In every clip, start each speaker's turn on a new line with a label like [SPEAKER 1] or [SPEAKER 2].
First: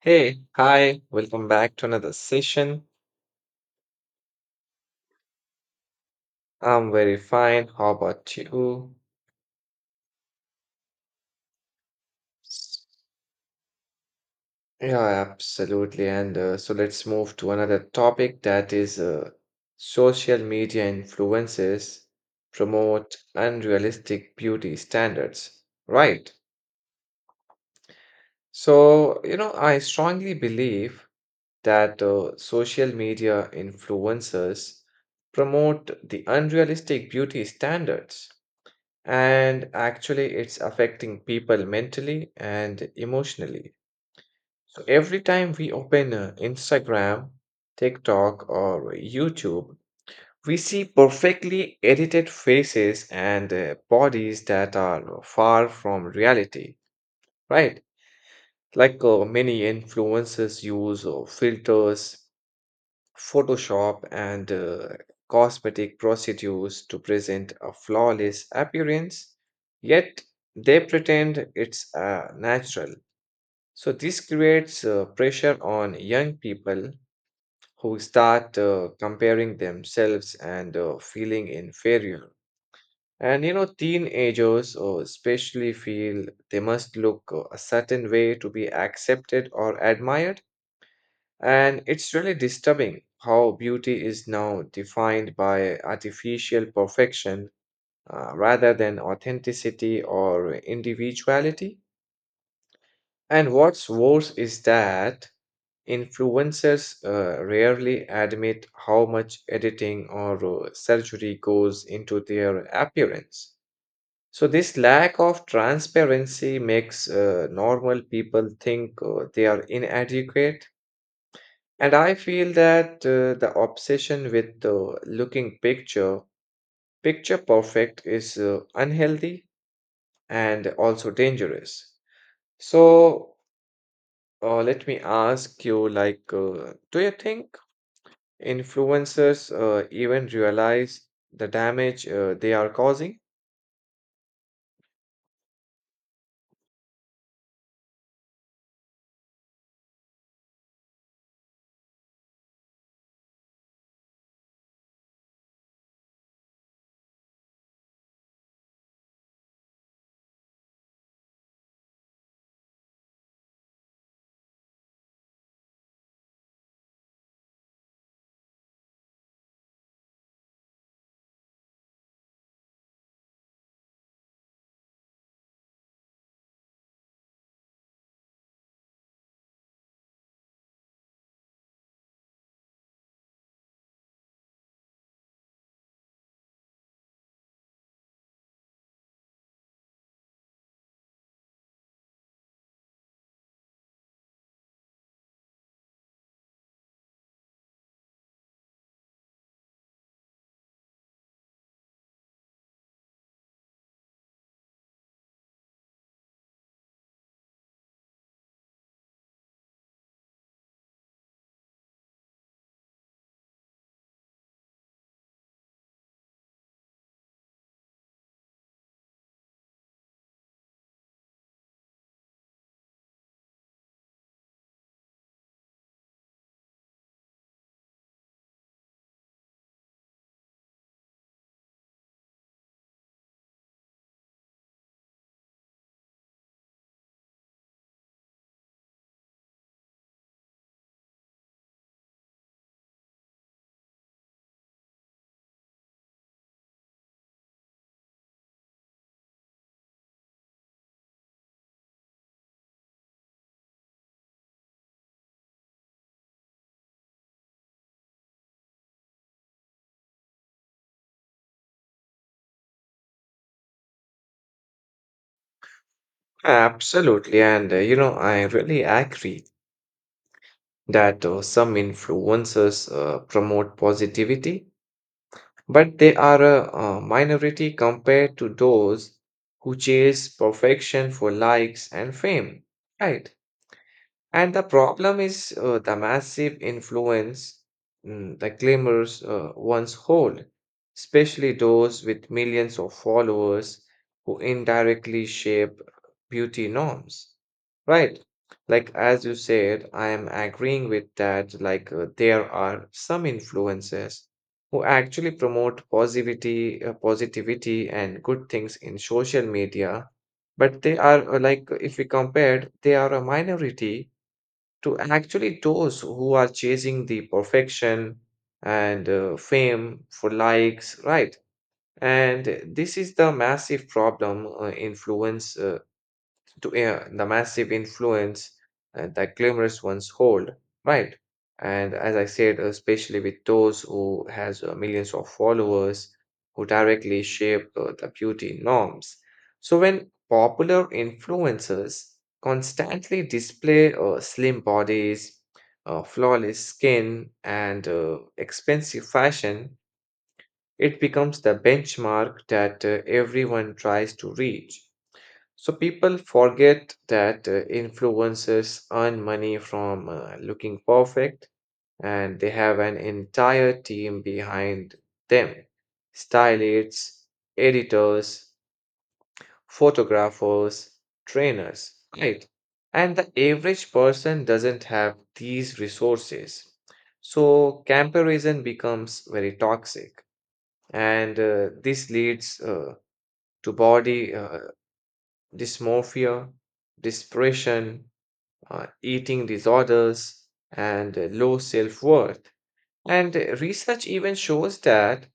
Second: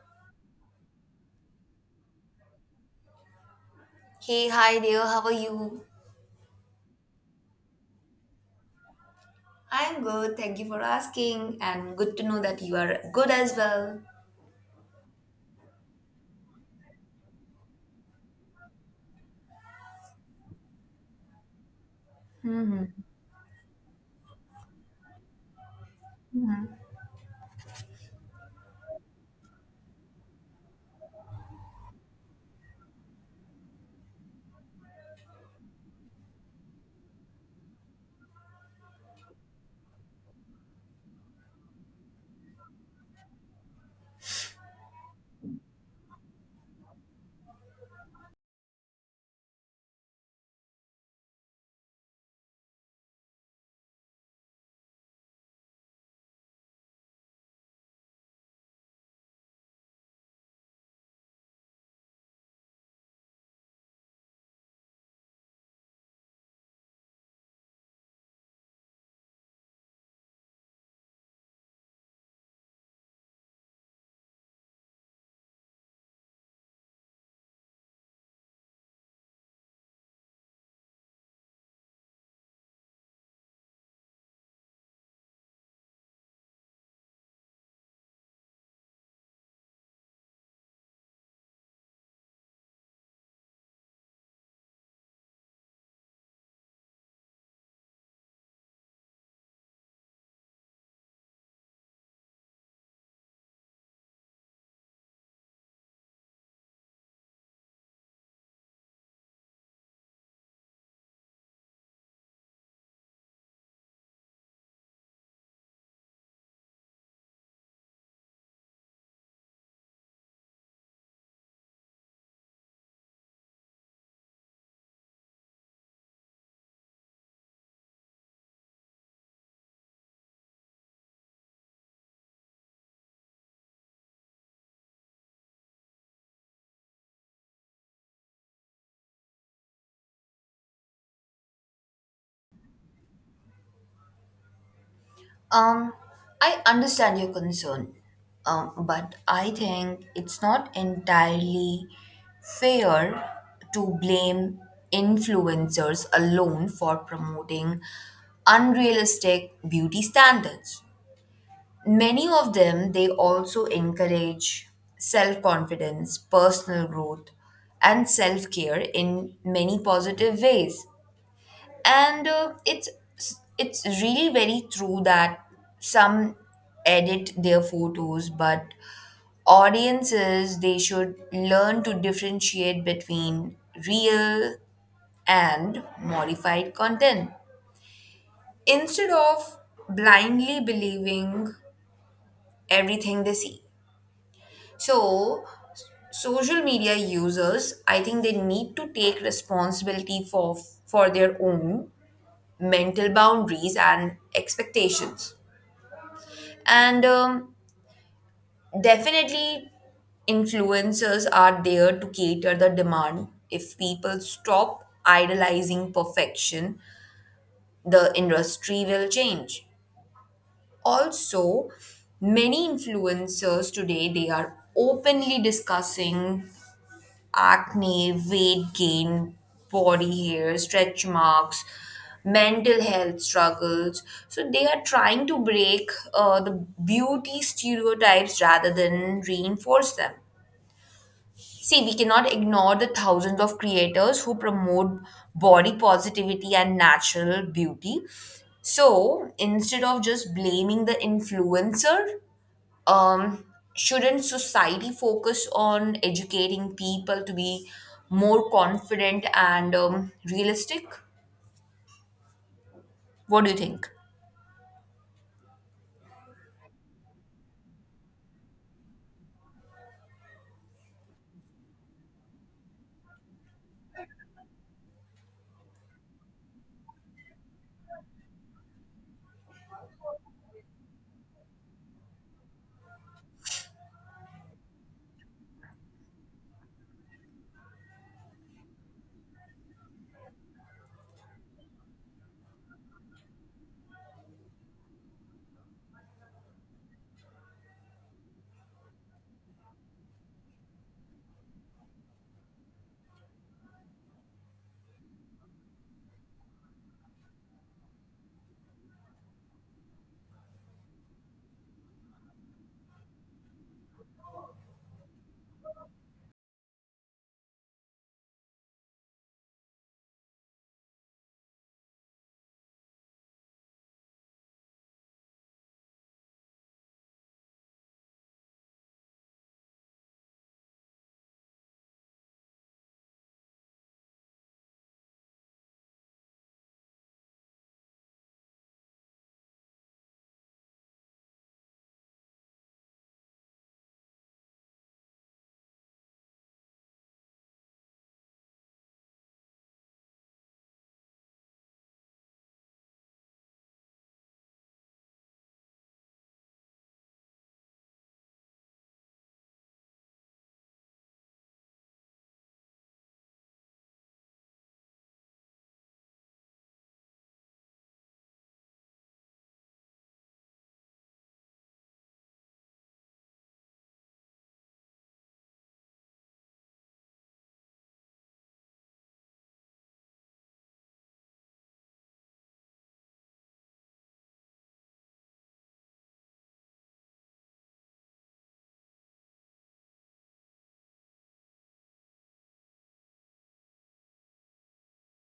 [SPEAKER 1] Hey, hi, welcome back to another session.
[SPEAKER 2] Hey, hi dear, how are you?
[SPEAKER 1] I'm very fine. How about you?
[SPEAKER 2] I'm good, thank you for asking, and good to know that you are good as well.
[SPEAKER 1] Yeah, absolutely. And so let's move to another topic, that is social media influences
[SPEAKER 2] hmm
[SPEAKER 1] promote unrealistic beauty standards. Right.
[SPEAKER 2] hmm
[SPEAKER 1] So, you know, I strongly believe that social media influencers promote the unrealistic beauty standards, and actually it's affecting people mentally and emotionally. So every time we open Instagram, TikTok, or YouTube, we see perfectly edited faces and bodies that are far from reality, right? Many influencers use filters, Photoshop, and cosmetic procedures to present a flawless appearance, yet they pretend it's natural. So, this creates pressure on young people who start comparing themselves and feeling inferior. And you know, teenagers especially feel they must look a certain way to be accepted or admired. And it's really disturbing how beauty is now defined by artificial perfection, rather than authenticity or individuality. And what's worse is that influencers rarely admit how much editing or surgery goes into their appearance. So, this lack of transparency makes normal people think they are inadequate. And I feel that the obsession with looking picture perfect is unhealthy and also dangerous. So let me ask you, like, do you think influencers even realize the damage they are causing?
[SPEAKER 2] Um, I understand your concern, but I think it's not entirely fair to blame influencers alone for promoting unrealistic beauty standards. Many of them, they also encourage self confidence, personal growth, and self care in many positive ways. And it's really very true that some edit their photos, but audiences they should learn to differentiate between real and modified content instead of blindly believing everything they see. So, social media users, I think they need to take responsibility for their own mental boundaries and expectations. And definitely, influencers are there to cater the demand. If people stop idolizing perfection, the industry will change. Also, many influencers today they are openly discussing acne, weight gain, body hair, stretch marks, mental health struggles. So they are trying to break the beauty stereotypes rather than reinforce them. See, we cannot ignore the thousands of creators who promote body positivity and natural beauty. So instead of just blaming the influencer, um, shouldn't society focus on educating people to be more confident and realistic? What do you think?
[SPEAKER 1] Absolutely. And you know, I really agree that some influencers promote positivity, but they are a minority compared to those who chase perfection for likes and fame, right? And the problem is the massive influence, the claimers once hold, especially those with millions of followers who indirectly shape beauty norms. Right. Like, as you said, I am agreeing with that. There are some influencers who actually promote positivity, positivity and good things in social media, but they are like, if we compared, they are a minority to actually those who are chasing the perfection and fame for likes, right? And this is the massive problem influence to the massive influence that glamorous ones hold, right? And as I said, especially with those who has millions of followers who directly shape the beauty norms. So when popular influencers constantly display slim bodies, flawless skin, and expensive fashion, it becomes the benchmark that everyone tries to reach. So people forget that influencers earn money from looking perfect, and they have an entire team behind them. Stylists, editors, photographers, trainers, right? And the average person doesn't have these resources. So comparison becomes very toxic. And this leads to body dysmorphia, depression, eating disorders, and low self worth. And research even shows that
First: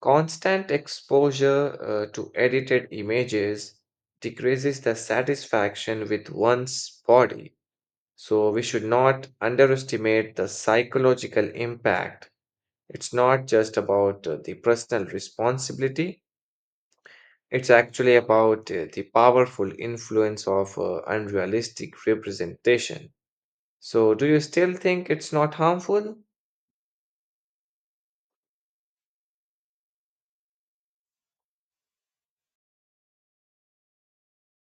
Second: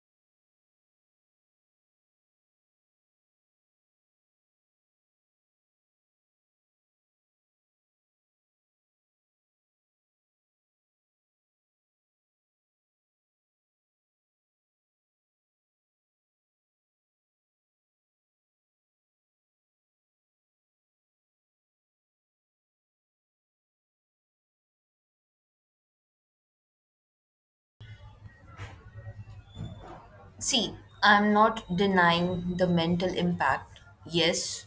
[SPEAKER 1] constant exposure to edited images decreases the satisfaction with one's body. So, we should not underestimate the psychological impact. It's not just about the personal responsibility, it's actually about the powerful influence of unrealistic representation. So, do you still think it's not harmful?
[SPEAKER 2] See, I'm not denying the mental impact. Yes,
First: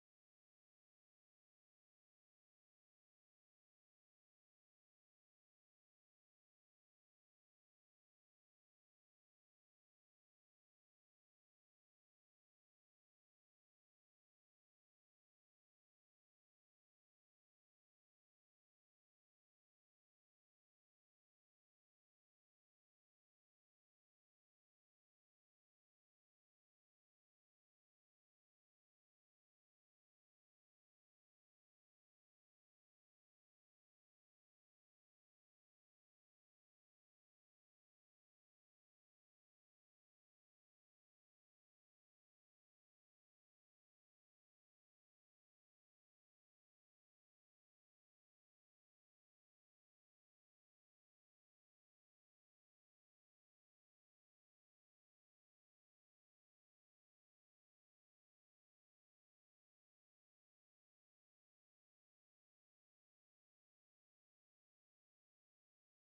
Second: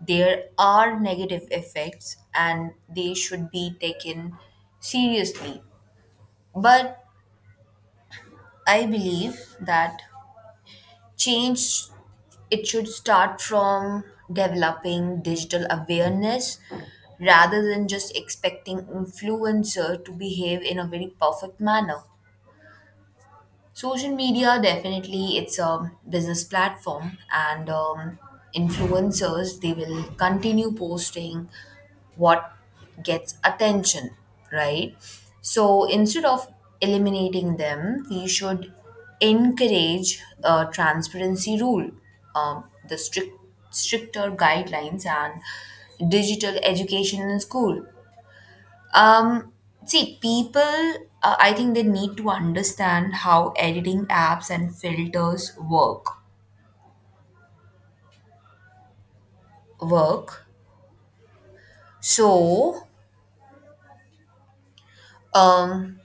[SPEAKER 2] there are negative effects and they should be taken seriously. But I believe that change it should start from developing digital awareness rather than just expecting influencer to behave in a very perfect manner. Social media definitely it's a business platform and influencers they will continue posting what gets attention, right? So instead of eliminating them, we should encourage a transparency rule, the strict stricter guidelines and digital education in school. um, See, people, I think they need to understand how editing apps and filters work. So, um,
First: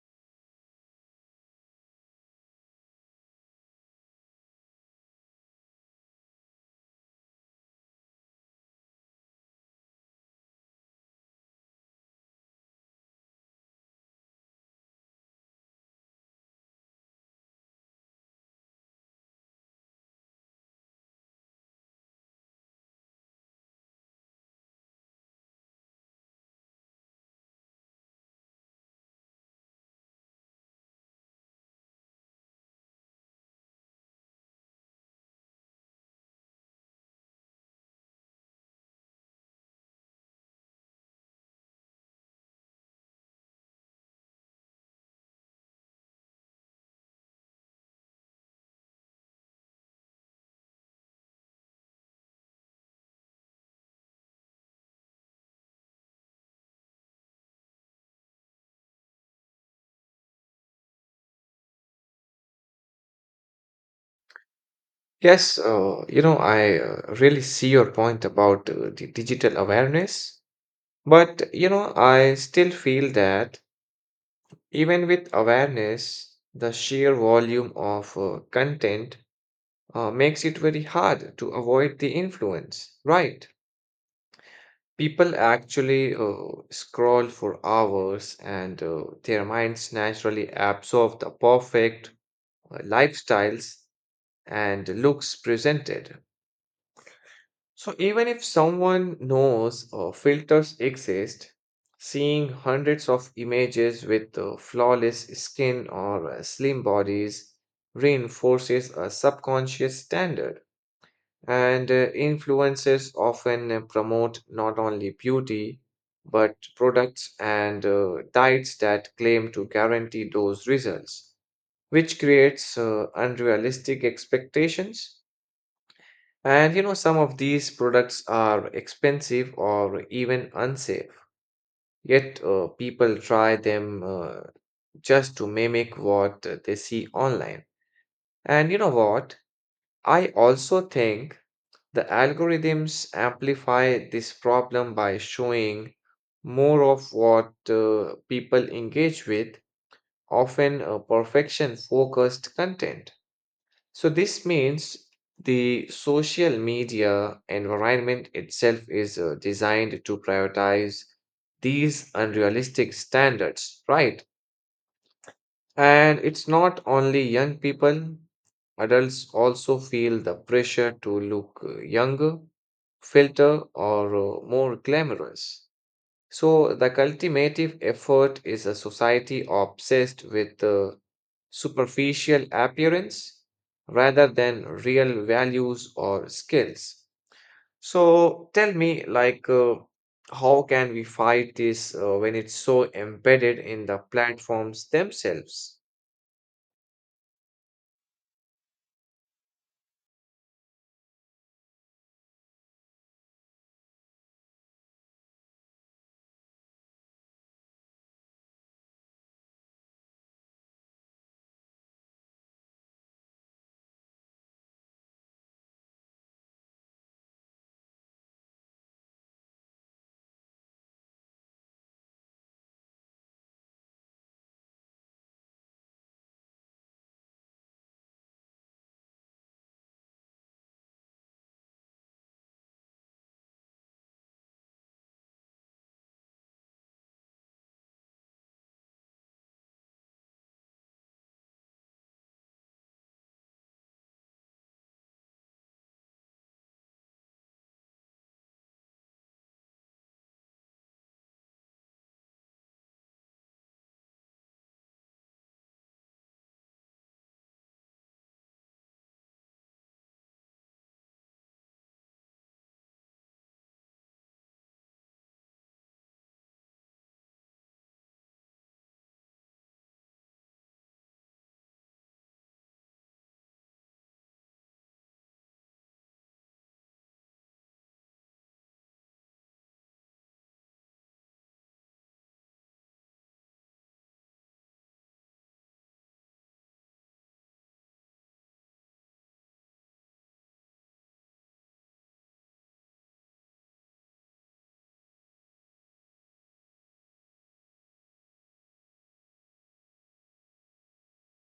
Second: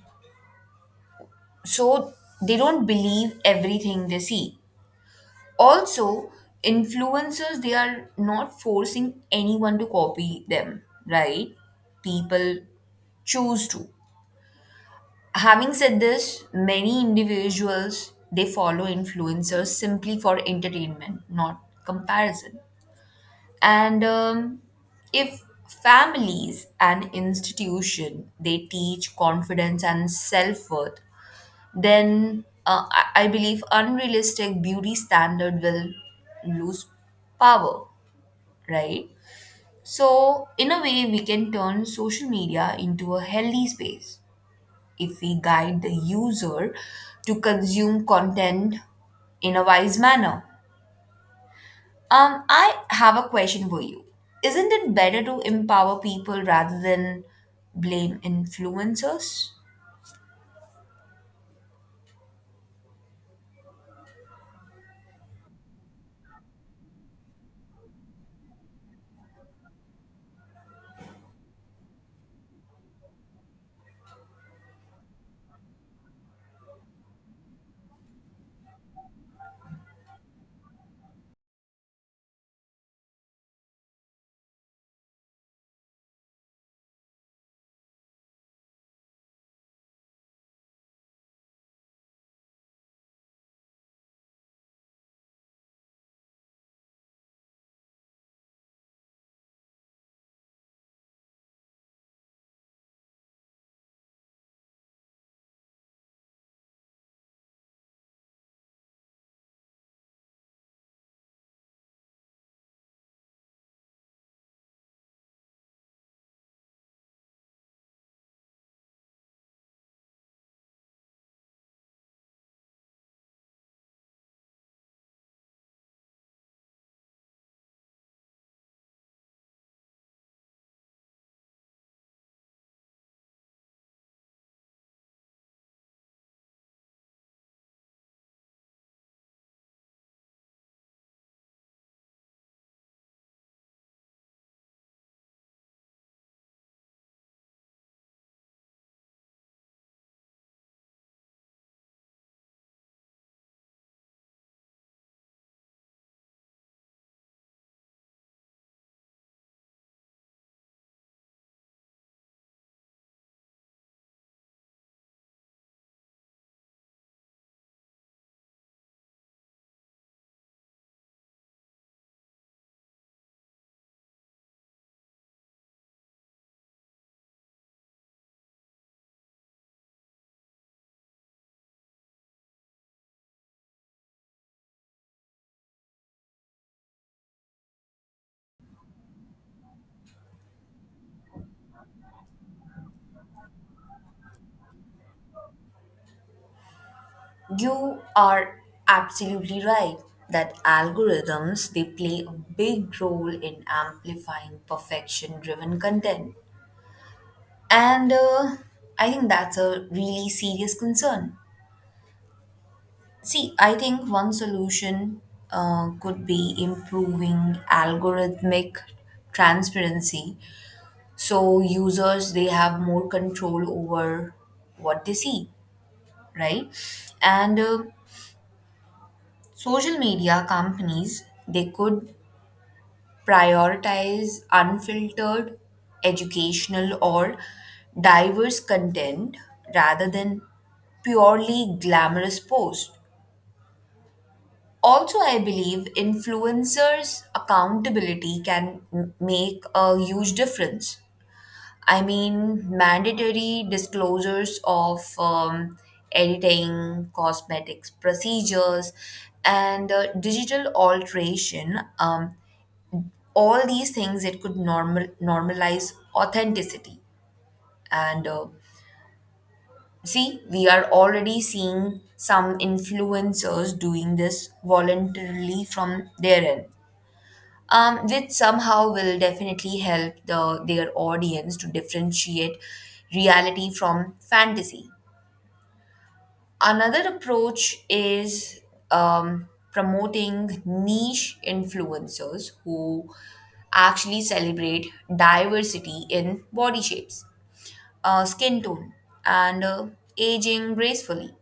[SPEAKER 2] so they don't believe everything they see. Also, influencers they are not forcing anyone to copy them, right? People choose to. Having said this, many individuals they follow influencers simply for entertainment, not comparison, and if families and institution they teach confidence and self-worth, then I believe unrealistic beauty standard will lose power, right? So in a way we can turn social media into a healthy space if we guide the user to consume content in a wise manner. I have a question for you. Isn't it better to empower people rather than blame influencers?
[SPEAKER 1] Yes, you know, I really see your point about the digital awareness, but you know, I still feel that even with awareness, the sheer volume of content makes it very hard to avoid the influence, right? People actually scroll for hours, and their minds naturally absorb the perfect lifestyles and looks presented. So even if someone knows filters exist, seeing hundreds of images with flawless skin or slim bodies reinforces a subconscious standard. And influencers often promote not only beauty, but products and diets that claim to guarantee those results, which creates unrealistic expectations. And you know, some of these products are expensive or even unsafe, yet people try them just to mimic what they see online. And you know what? I also think the algorithms amplify this problem by showing more of what people engage with, often perfection focused content. So this means the social media environment itself is designed to prioritize these unrealistic standards, right? And it's not only young people, adults also feel the pressure to look younger, filter, or more glamorous. So, the cultivative effort is a society obsessed with superficial appearance rather than real values or skills. So, tell me, like, how can we fight this when it's so embedded in the platforms themselves?
[SPEAKER 2] You are absolutely right that algorithms they play a big role in amplifying perfection driven content, and I think that's a really serious concern. See, I think one solution could be improving algorithmic transparency so users they have more control over what they see, right? And social media companies they could prioritize unfiltered, educational or diverse content rather than purely glamorous posts. Also I believe influencers accountability can make a huge difference. I mean, mandatory disclosures of editing, cosmetics procedures, and digital alteration. All these things it could normalize authenticity. And see, we are already seeing some influencers doing this voluntarily from their end. Which somehow will definitely help the their audience to differentiate reality from fantasy. Another approach is promoting niche influencers who actually celebrate diversity in body shapes, skin tone, and aging gracefully.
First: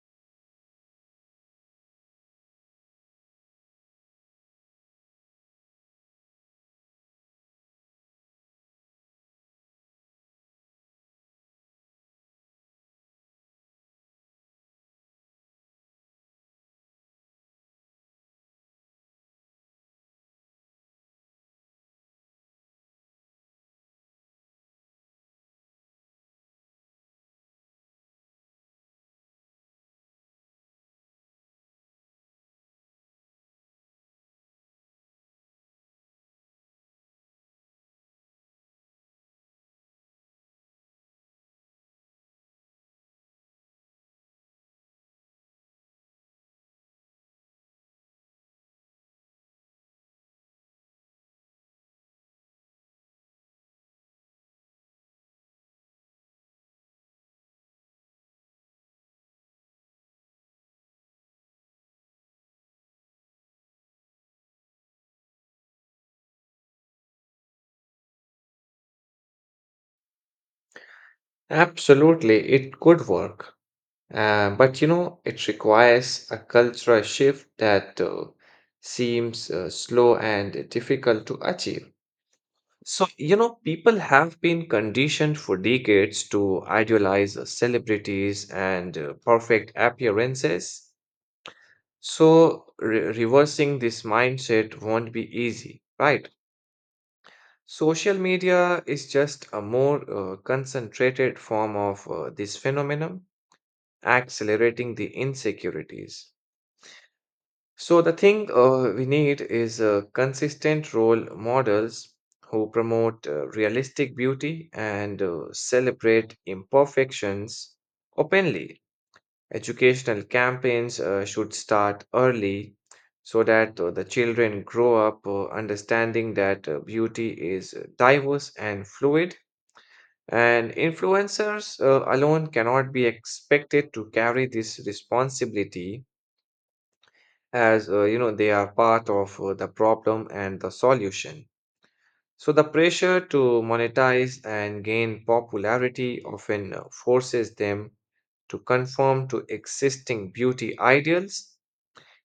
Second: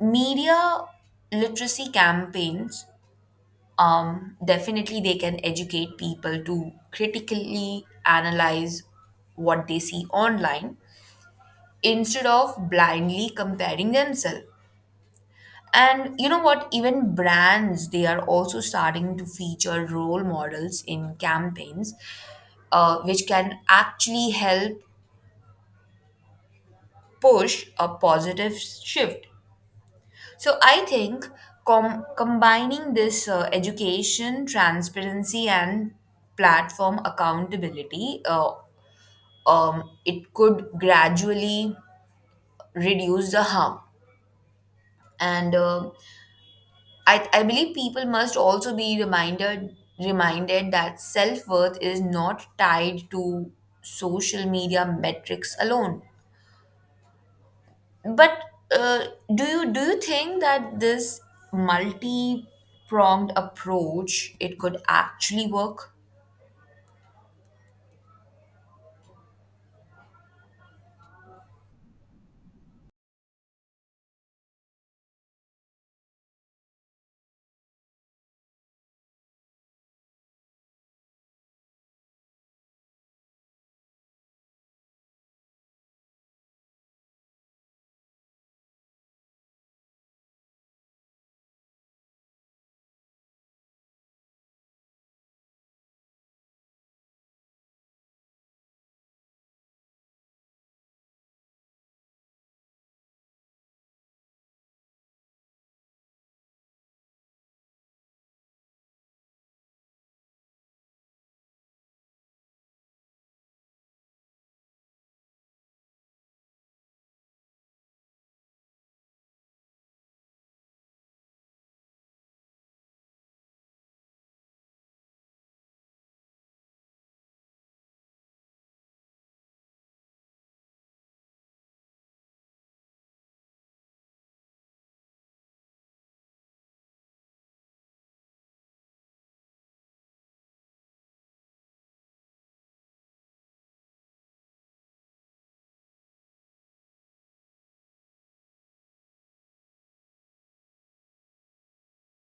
[SPEAKER 2] Media literacy campaigns, definitely they can educate people to critically analyze what they see online instead of blindly comparing themselves. And you know what, even brands they are also starting to feature role models in campaigns, which can actually help push a positive shift. So I think combining this education, transparency, and platform accountability, it could gradually reduce the harm. And I believe people must also be reminded that self worth is not tied to social media metrics alone. But uh, do you think that this multi-pronged approach it could actually work?
[SPEAKER 1] Absolutely, it could work. But you know, it requires a cultural shift that seems slow and difficult to achieve. So, you know, people have been conditioned for decades to idealize celebrities and perfect appearances. So, reversing this mindset won't be easy, right? Social media is just a more concentrated form of this phenomenon, accelerating the insecurities. So the thing we need is consistent role models who promote realistic beauty and celebrate imperfections openly. Educational campaigns should start early so that the children grow up understanding that beauty is diverse and fluid. And influencers alone cannot be expected to carry this responsibility, as you know, they are part of the problem and the solution. So the pressure to monetize and gain popularity often forces them to conform to existing beauty ideals.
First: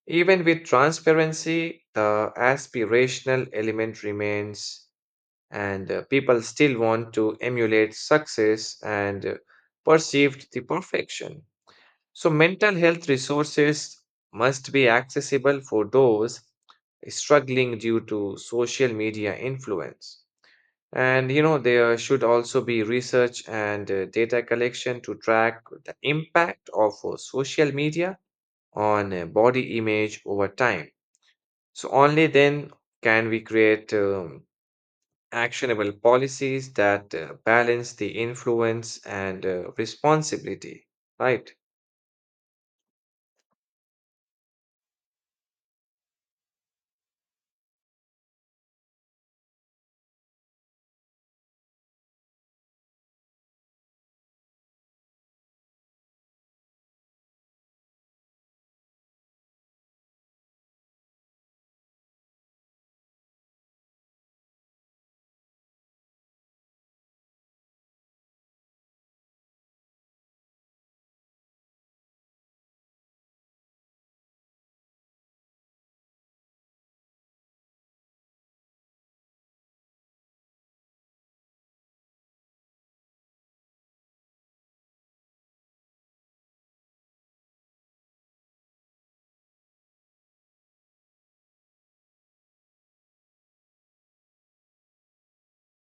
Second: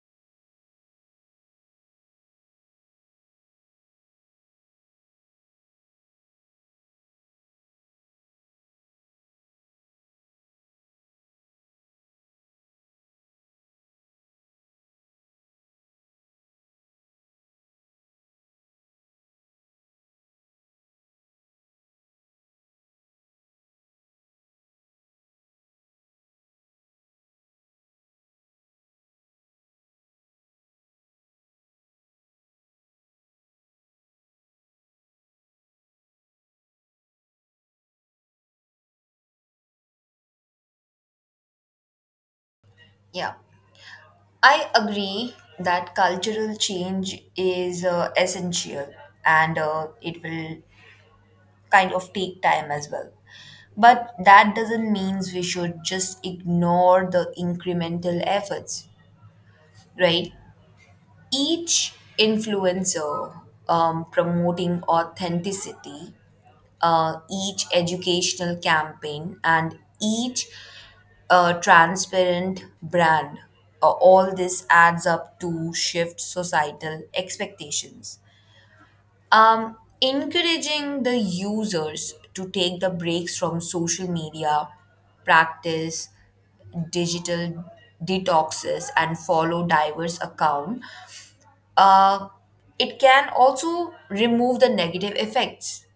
[SPEAKER 1] Even with transparency, the aspirational element remains, and people still want to emulate success and perceived the perfection. So, mental health resources must be accessible for those struggling due to social media influence. And you know, there should also be research and data collection to track the impact of social media on body image over time. So, only then can we create actionable policies that balance the influence and responsibility, right?
[SPEAKER 2] Yeah, I agree that cultural change is essential, and it will kind of take time as well. But that doesn't mean we should just ignore the incremental efforts, right? Each influencer promoting authenticity, each educational campaign, and each transparent brand. All this adds up to shift societal expectations. Encouraging the users to take the breaks from social media, practice digital detoxes, and follow diverse account. Uh, it can also remove the negative effects,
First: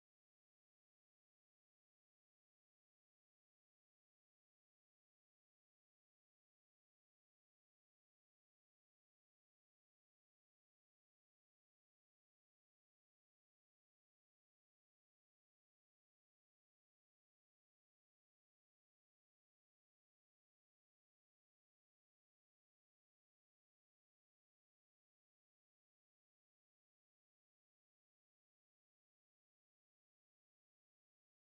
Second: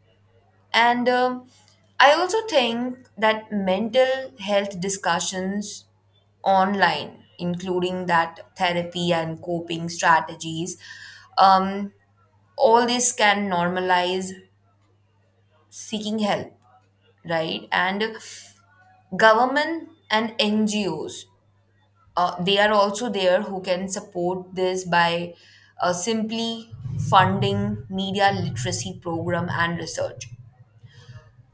[SPEAKER 2] and I also think that mental health discussions online, including that therapy and coping strategies, um, all this can normalize seeking help, right? And government and NGOs, they are also there who can support this by simply funding media literacy program and research.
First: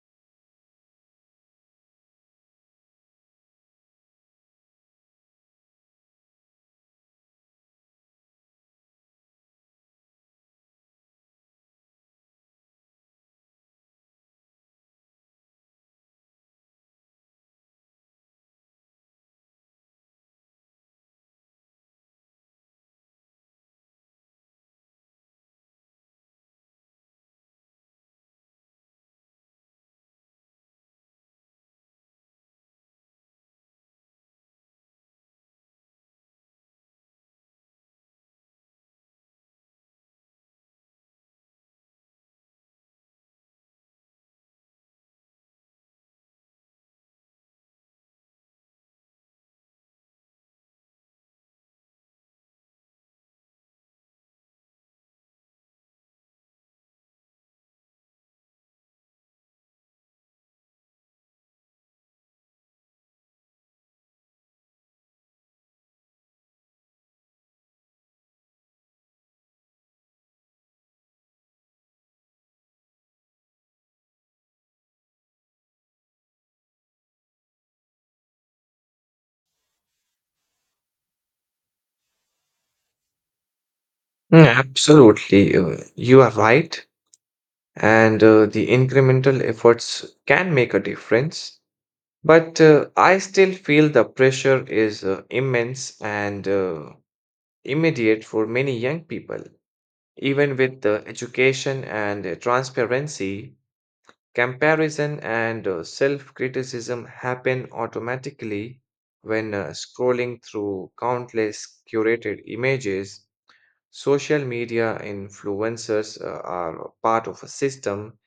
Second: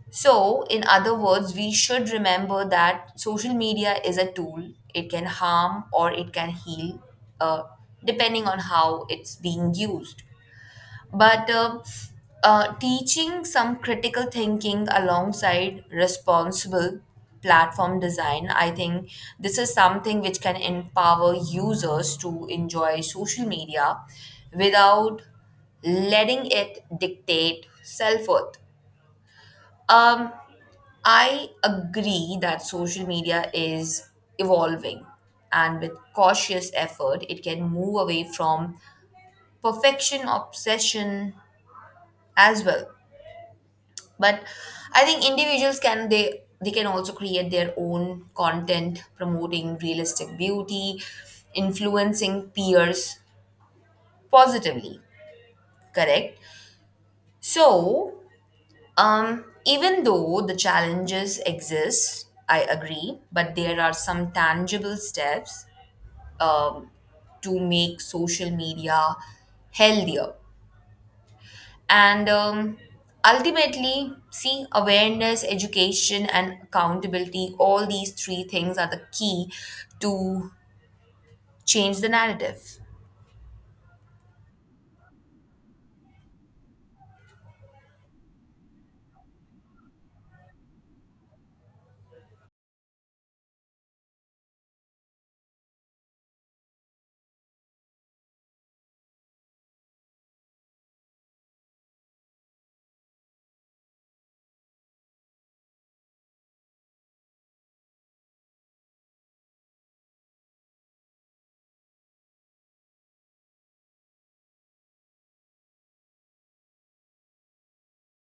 [SPEAKER 2] So, in other words, we should remember that social media is a tool. It can harm or it can heal, uh, depending on how it's being used. But teaching some critical thinking alongside responsible platform design, I think this is something which can empower users to enjoy social media without letting it dictate self worth. Um, I agree that social media is evolving, and with cautious effort, it can move away from perfection obsession as well. But I think individuals can they can also create their own content promoting realistic beauty, influencing peers positively. Correct. So, even though the challenges exist, I agree, but there are some tangible steps um, to make social media healthier. And ultimately, see, awareness, education, and accountability, all these three things are the key to change the narrative.
[SPEAKER 1] Absolutely, you are right, and the incremental efforts can make a difference. But I still feel the pressure is immense and immediate for many young people. Even with the education and transparency, comparison and self-criticism happen automatically when scrolling through countless curated images. Social media influencers are part of a system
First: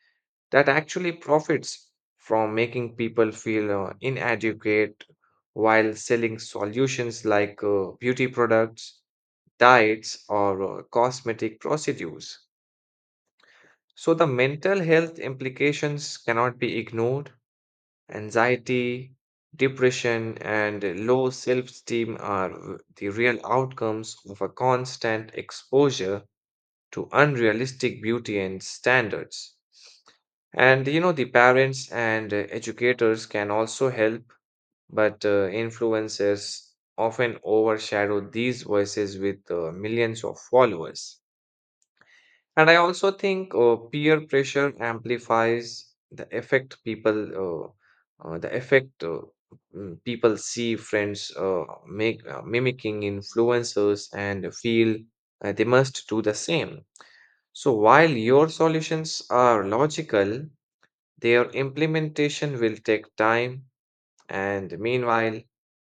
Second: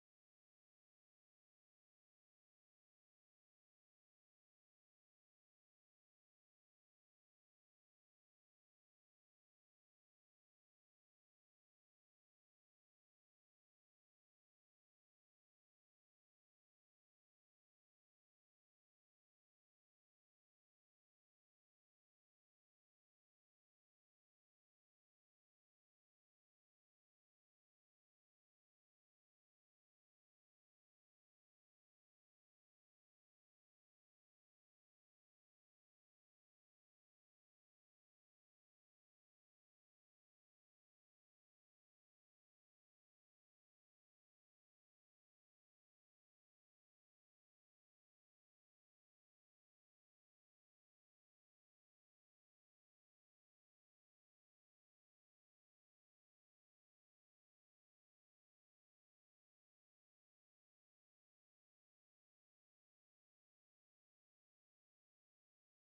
[SPEAKER 1] that actually profits from making people feel inadequate while selling solutions like beauty products, diets, or cosmetic procedures. So, the mental health implications cannot be ignored. Anxiety, depression, and low self esteem are the real outcomes of a constant exposure to unrealistic beauty and standards. And you know, the parents and educators can also help, but influencers often overshadow these voices with millions of followers. And I also think peer pressure amplifies the effect people, the effect mm, People see friends make mimicking influencers and feel they must do the same. So while your solutions are logical, their implementation will take time, and meanwhile,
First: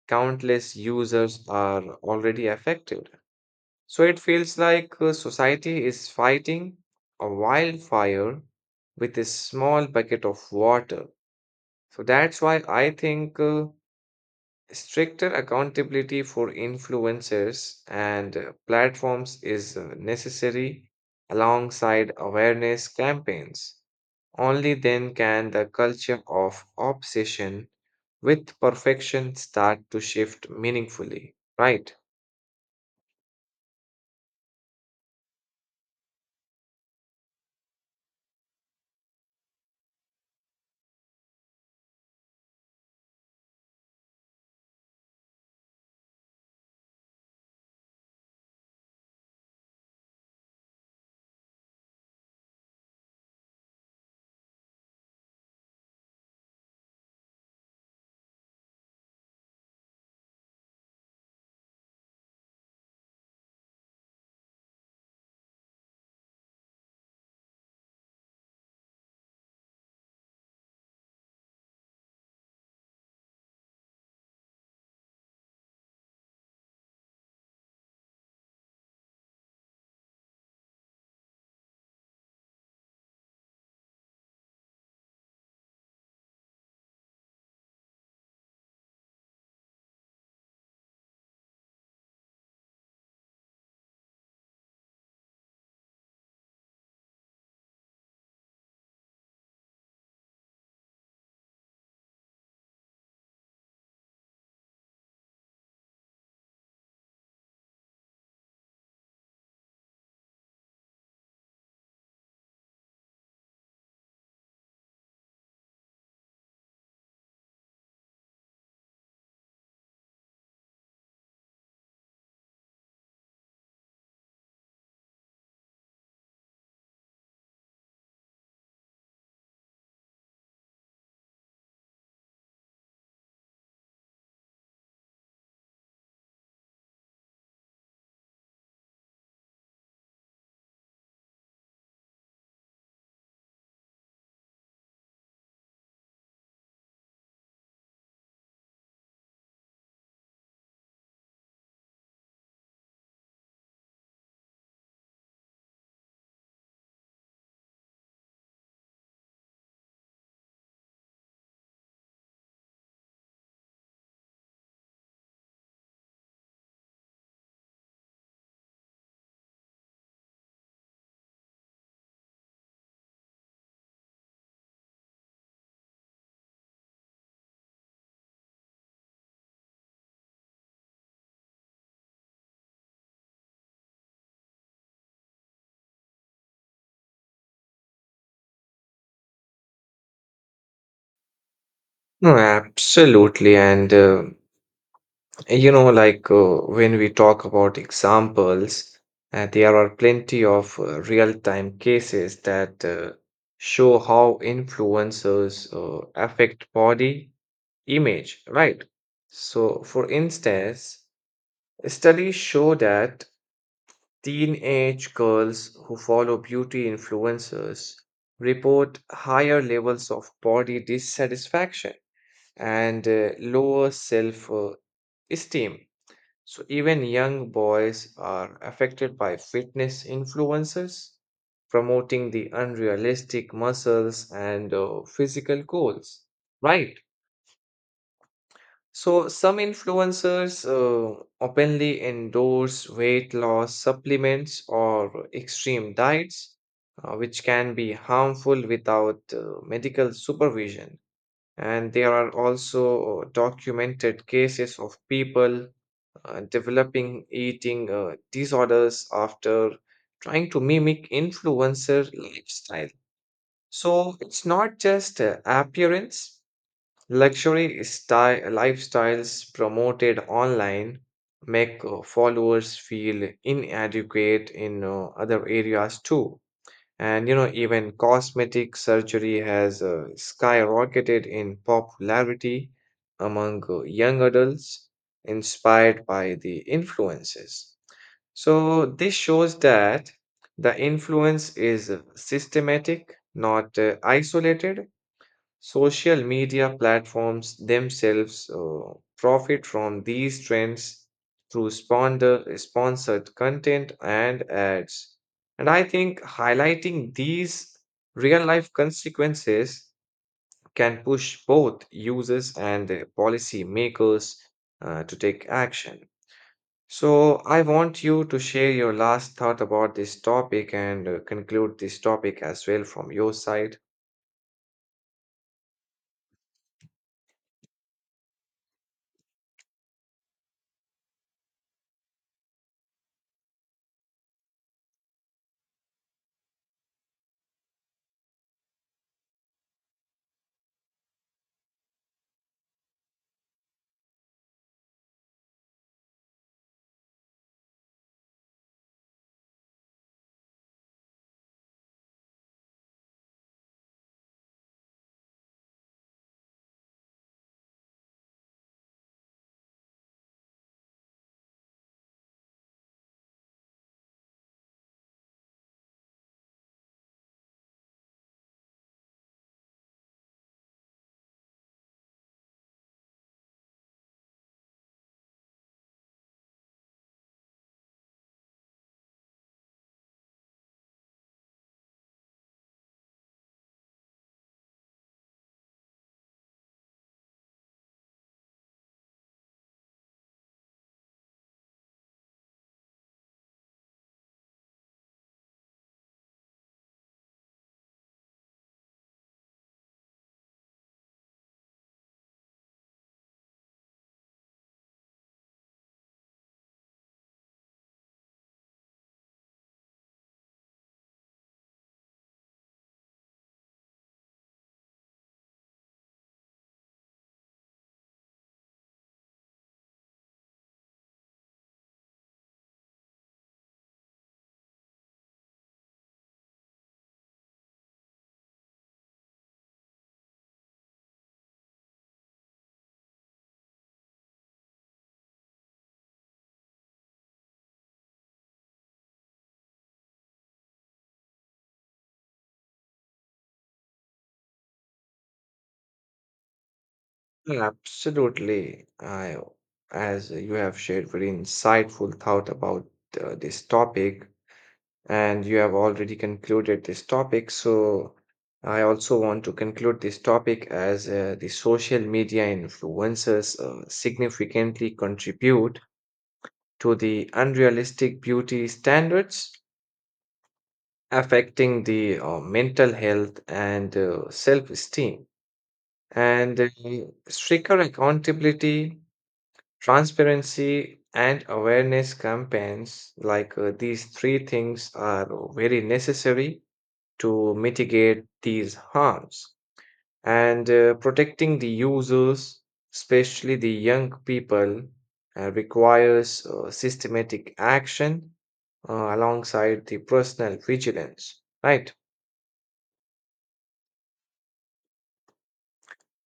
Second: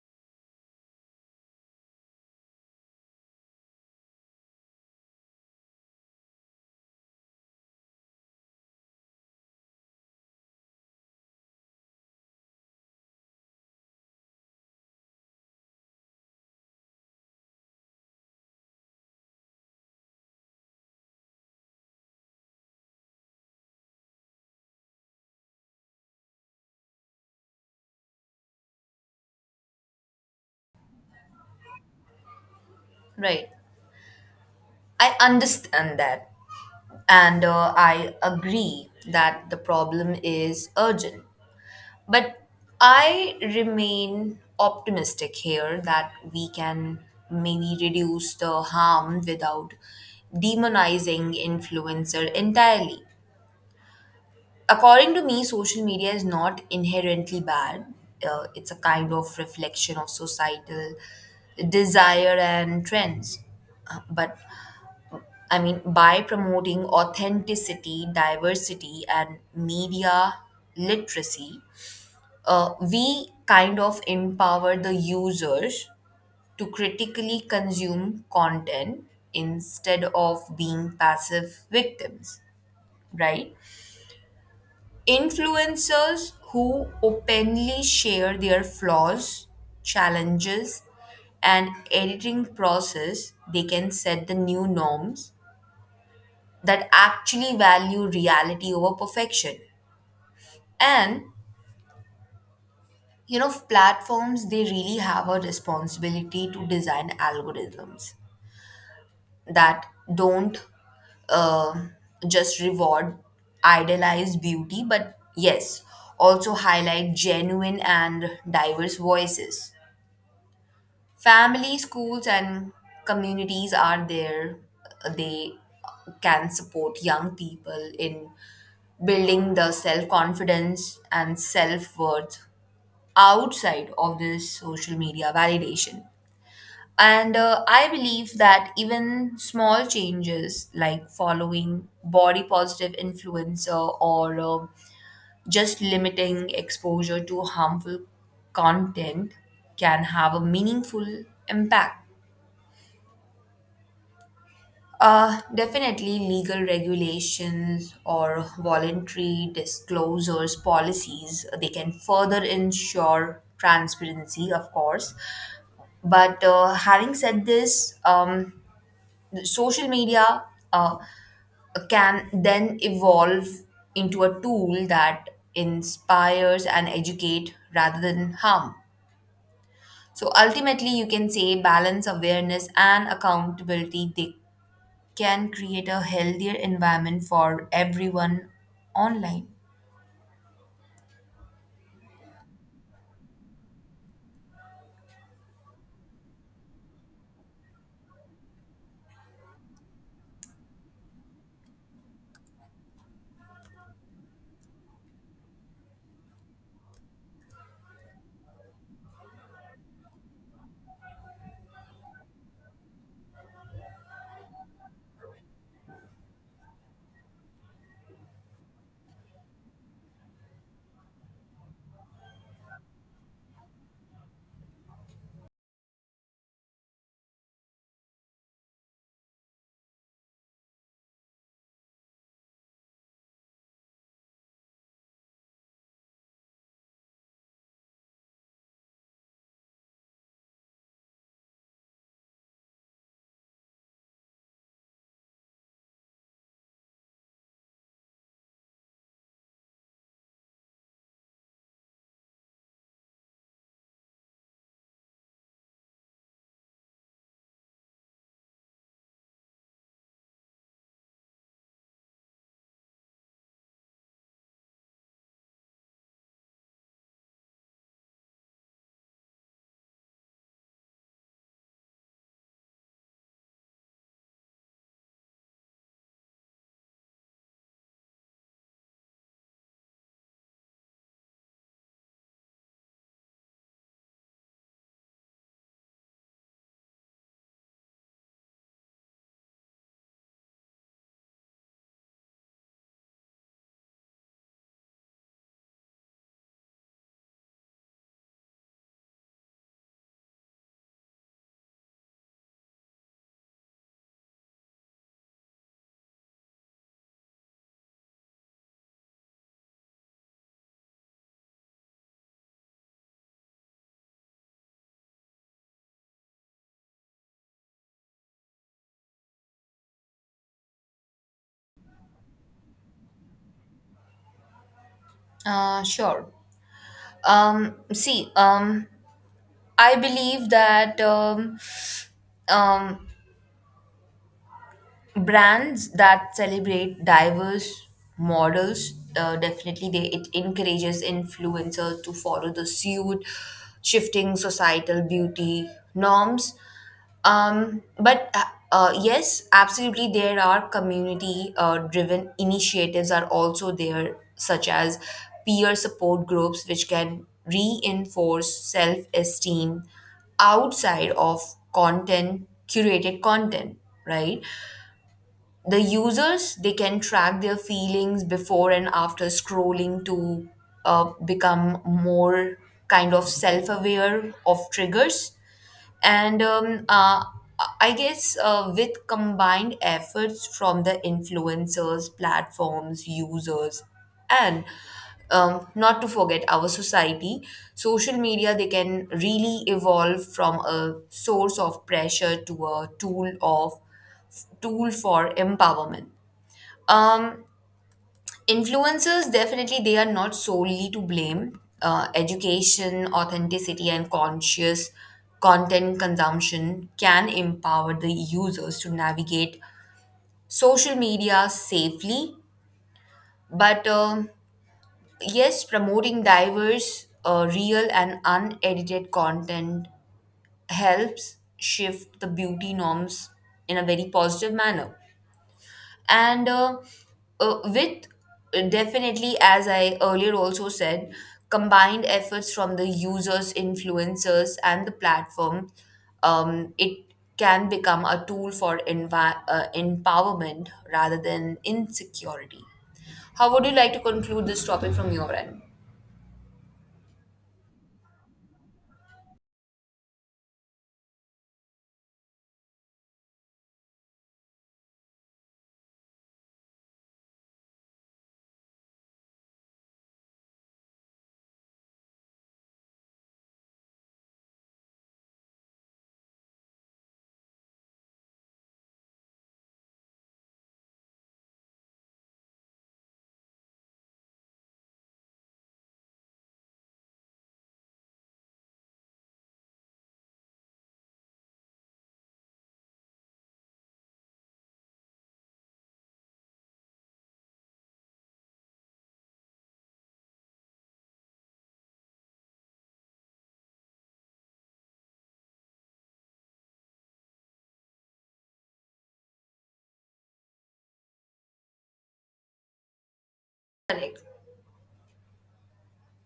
[SPEAKER 1] countless users are already affected. So it feels like society is fighting a wildfire with a small bucket of water. So that's why I think stricter accountability for influencers and platforms is necessary alongside awareness campaigns. Only then can the culture of obsession with perfection start to shift meaningfully, right?
[SPEAKER 2] Right. I understand that. And I agree that the problem is urgent. But I remain optimistic here that we can maybe reduce the harm without demonizing influencer entirely. According to me, social media is not inherently bad. It's a kind of reflection of societal desire and trends. But I mean, by promoting authenticity, diversity, and media literacy, we kind of empower the users to critically consume content instead of being passive victims, right? Influencers who openly share their flaws, challenges, and editing process, they can set the new norms that actually value reality over perfection. And you know, platforms they really have a responsibility to design algorithms that don't um just reward idealized beauty, but yes, also highlight genuine and diverse voices. Family, schools and communities are there, they can support young people in building the self confidence and self worth outside of this social media validation. And I believe that even small changes like following body positive influencer, or just limiting exposure to harmful content, can have a meaningful impact. Definitely, legal regulations or voluntary disclosures policies they can further ensure transparency, of course. But having said this, social media uh, can then evolve into a tool that inspires and educate rather than harm. So ultimately, you can say balance, awareness, and accountability. They can create a healthier environment for everyone online.
[SPEAKER 1] No, absolutely. And you know, when we talk about examples, there are plenty of real-time cases that show how influencers affect body image, right? So, for instance, studies show that teenage girls who follow beauty influencers report higher levels of body dissatisfaction and lower self-esteem. So even young boys are affected by fitness influences, promoting the unrealistic muscles and physical goals. Right. So some influencers openly endorse weight loss supplements or extreme diets, which can be harmful without medical supervision. And there are also documented cases of people developing eating disorders after trying to mimic influencer lifestyle. So it's not just appearance, luxury style lifestyles promoted online make followers feel inadequate in other areas too. And you know, even cosmetic surgery has skyrocketed in popularity among young adults, inspired by the influences. So, this shows that the influence is systematic, not isolated. Social media platforms themselves profit from these trends through sponsored content and ads. And I think highlighting these real life consequences can push both users and policy makers to take action. So, I want you to share your last thought about this topic and conclude this topic as well from your side.
[SPEAKER 2] Sure. See, I believe that um, brands that celebrate diverse models, definitely they it encourages influencers to follow the suit, shifting societal beauty norms. But Yes, absolutely, there are community driven initiatives are also there, such as peer support groups which can reinforce self esteem outside of content curated content, right? The users they can track their feelings before and after scrolling to become more kind of self-aware of triggers. And I guess with combined efforts from the influencers, platforms, users, and not to forget our society, social media they can really evolve from a source of pressure to a tool for empowerment. Um, Influencers definitely they are not solely to blame. Education, authenticity, and conscious content consumption can empower the users to navigate social media safely. But yes, promoting diverse, real, and unedited content helps shift the beauty norms in a very positive manner. And with Definitely, as I earlier also said, combined efforts from the users, influencers and the platform, it can become a tool for empowerment rather than insecurity. How would you like to conclude this topic from your end?
[SPEAKER 1] Yeah, absolutely. I, as you have shared very insightful thought about this topic, and you have already concluded this topic. So, I also want to conclude this topic as the social media influencers significantly contribute to the unrealistic beauty standards, affecting the mental health and self-esteem. And stricter accountability, transparency, and awareness campaigns, like these three things are very necessary to mitigate these harms. And protecting the users, especially the young people, requires systematic action alongside the personal vigilance, right?
[SPEAKER 2] Correct.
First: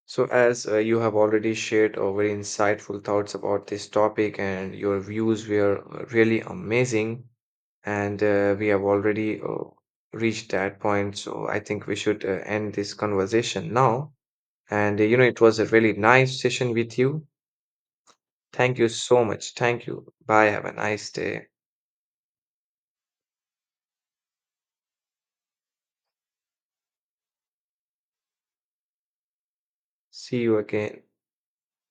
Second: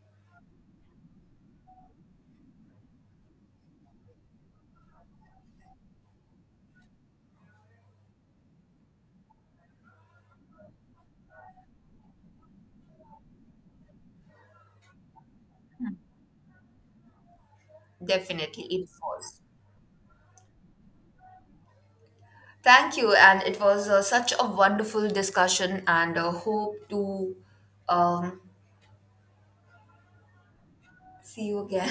[SPEAKER 1] So, as you have already shared very insightful thoughts about this topic, and your views were really amazing. And we have already reached that point, so I think we should end this conversation now. And you know, it was a really nice session with you.
[SPEAKER 2] Definitely
[SPEAKER 1] Thank
[SPEAKER 2] it
[SPEAKER 1] you so
[SPEAKER 2] falls.
[SPEAKER 1] much. Thank you. Bye. Have a nice day.
[SPEAKER 2] Thank you, and it was such a wonderful discussion, and hope to um,
[SPEAKER 1] See you again.
[SPEAKER 2] see you again.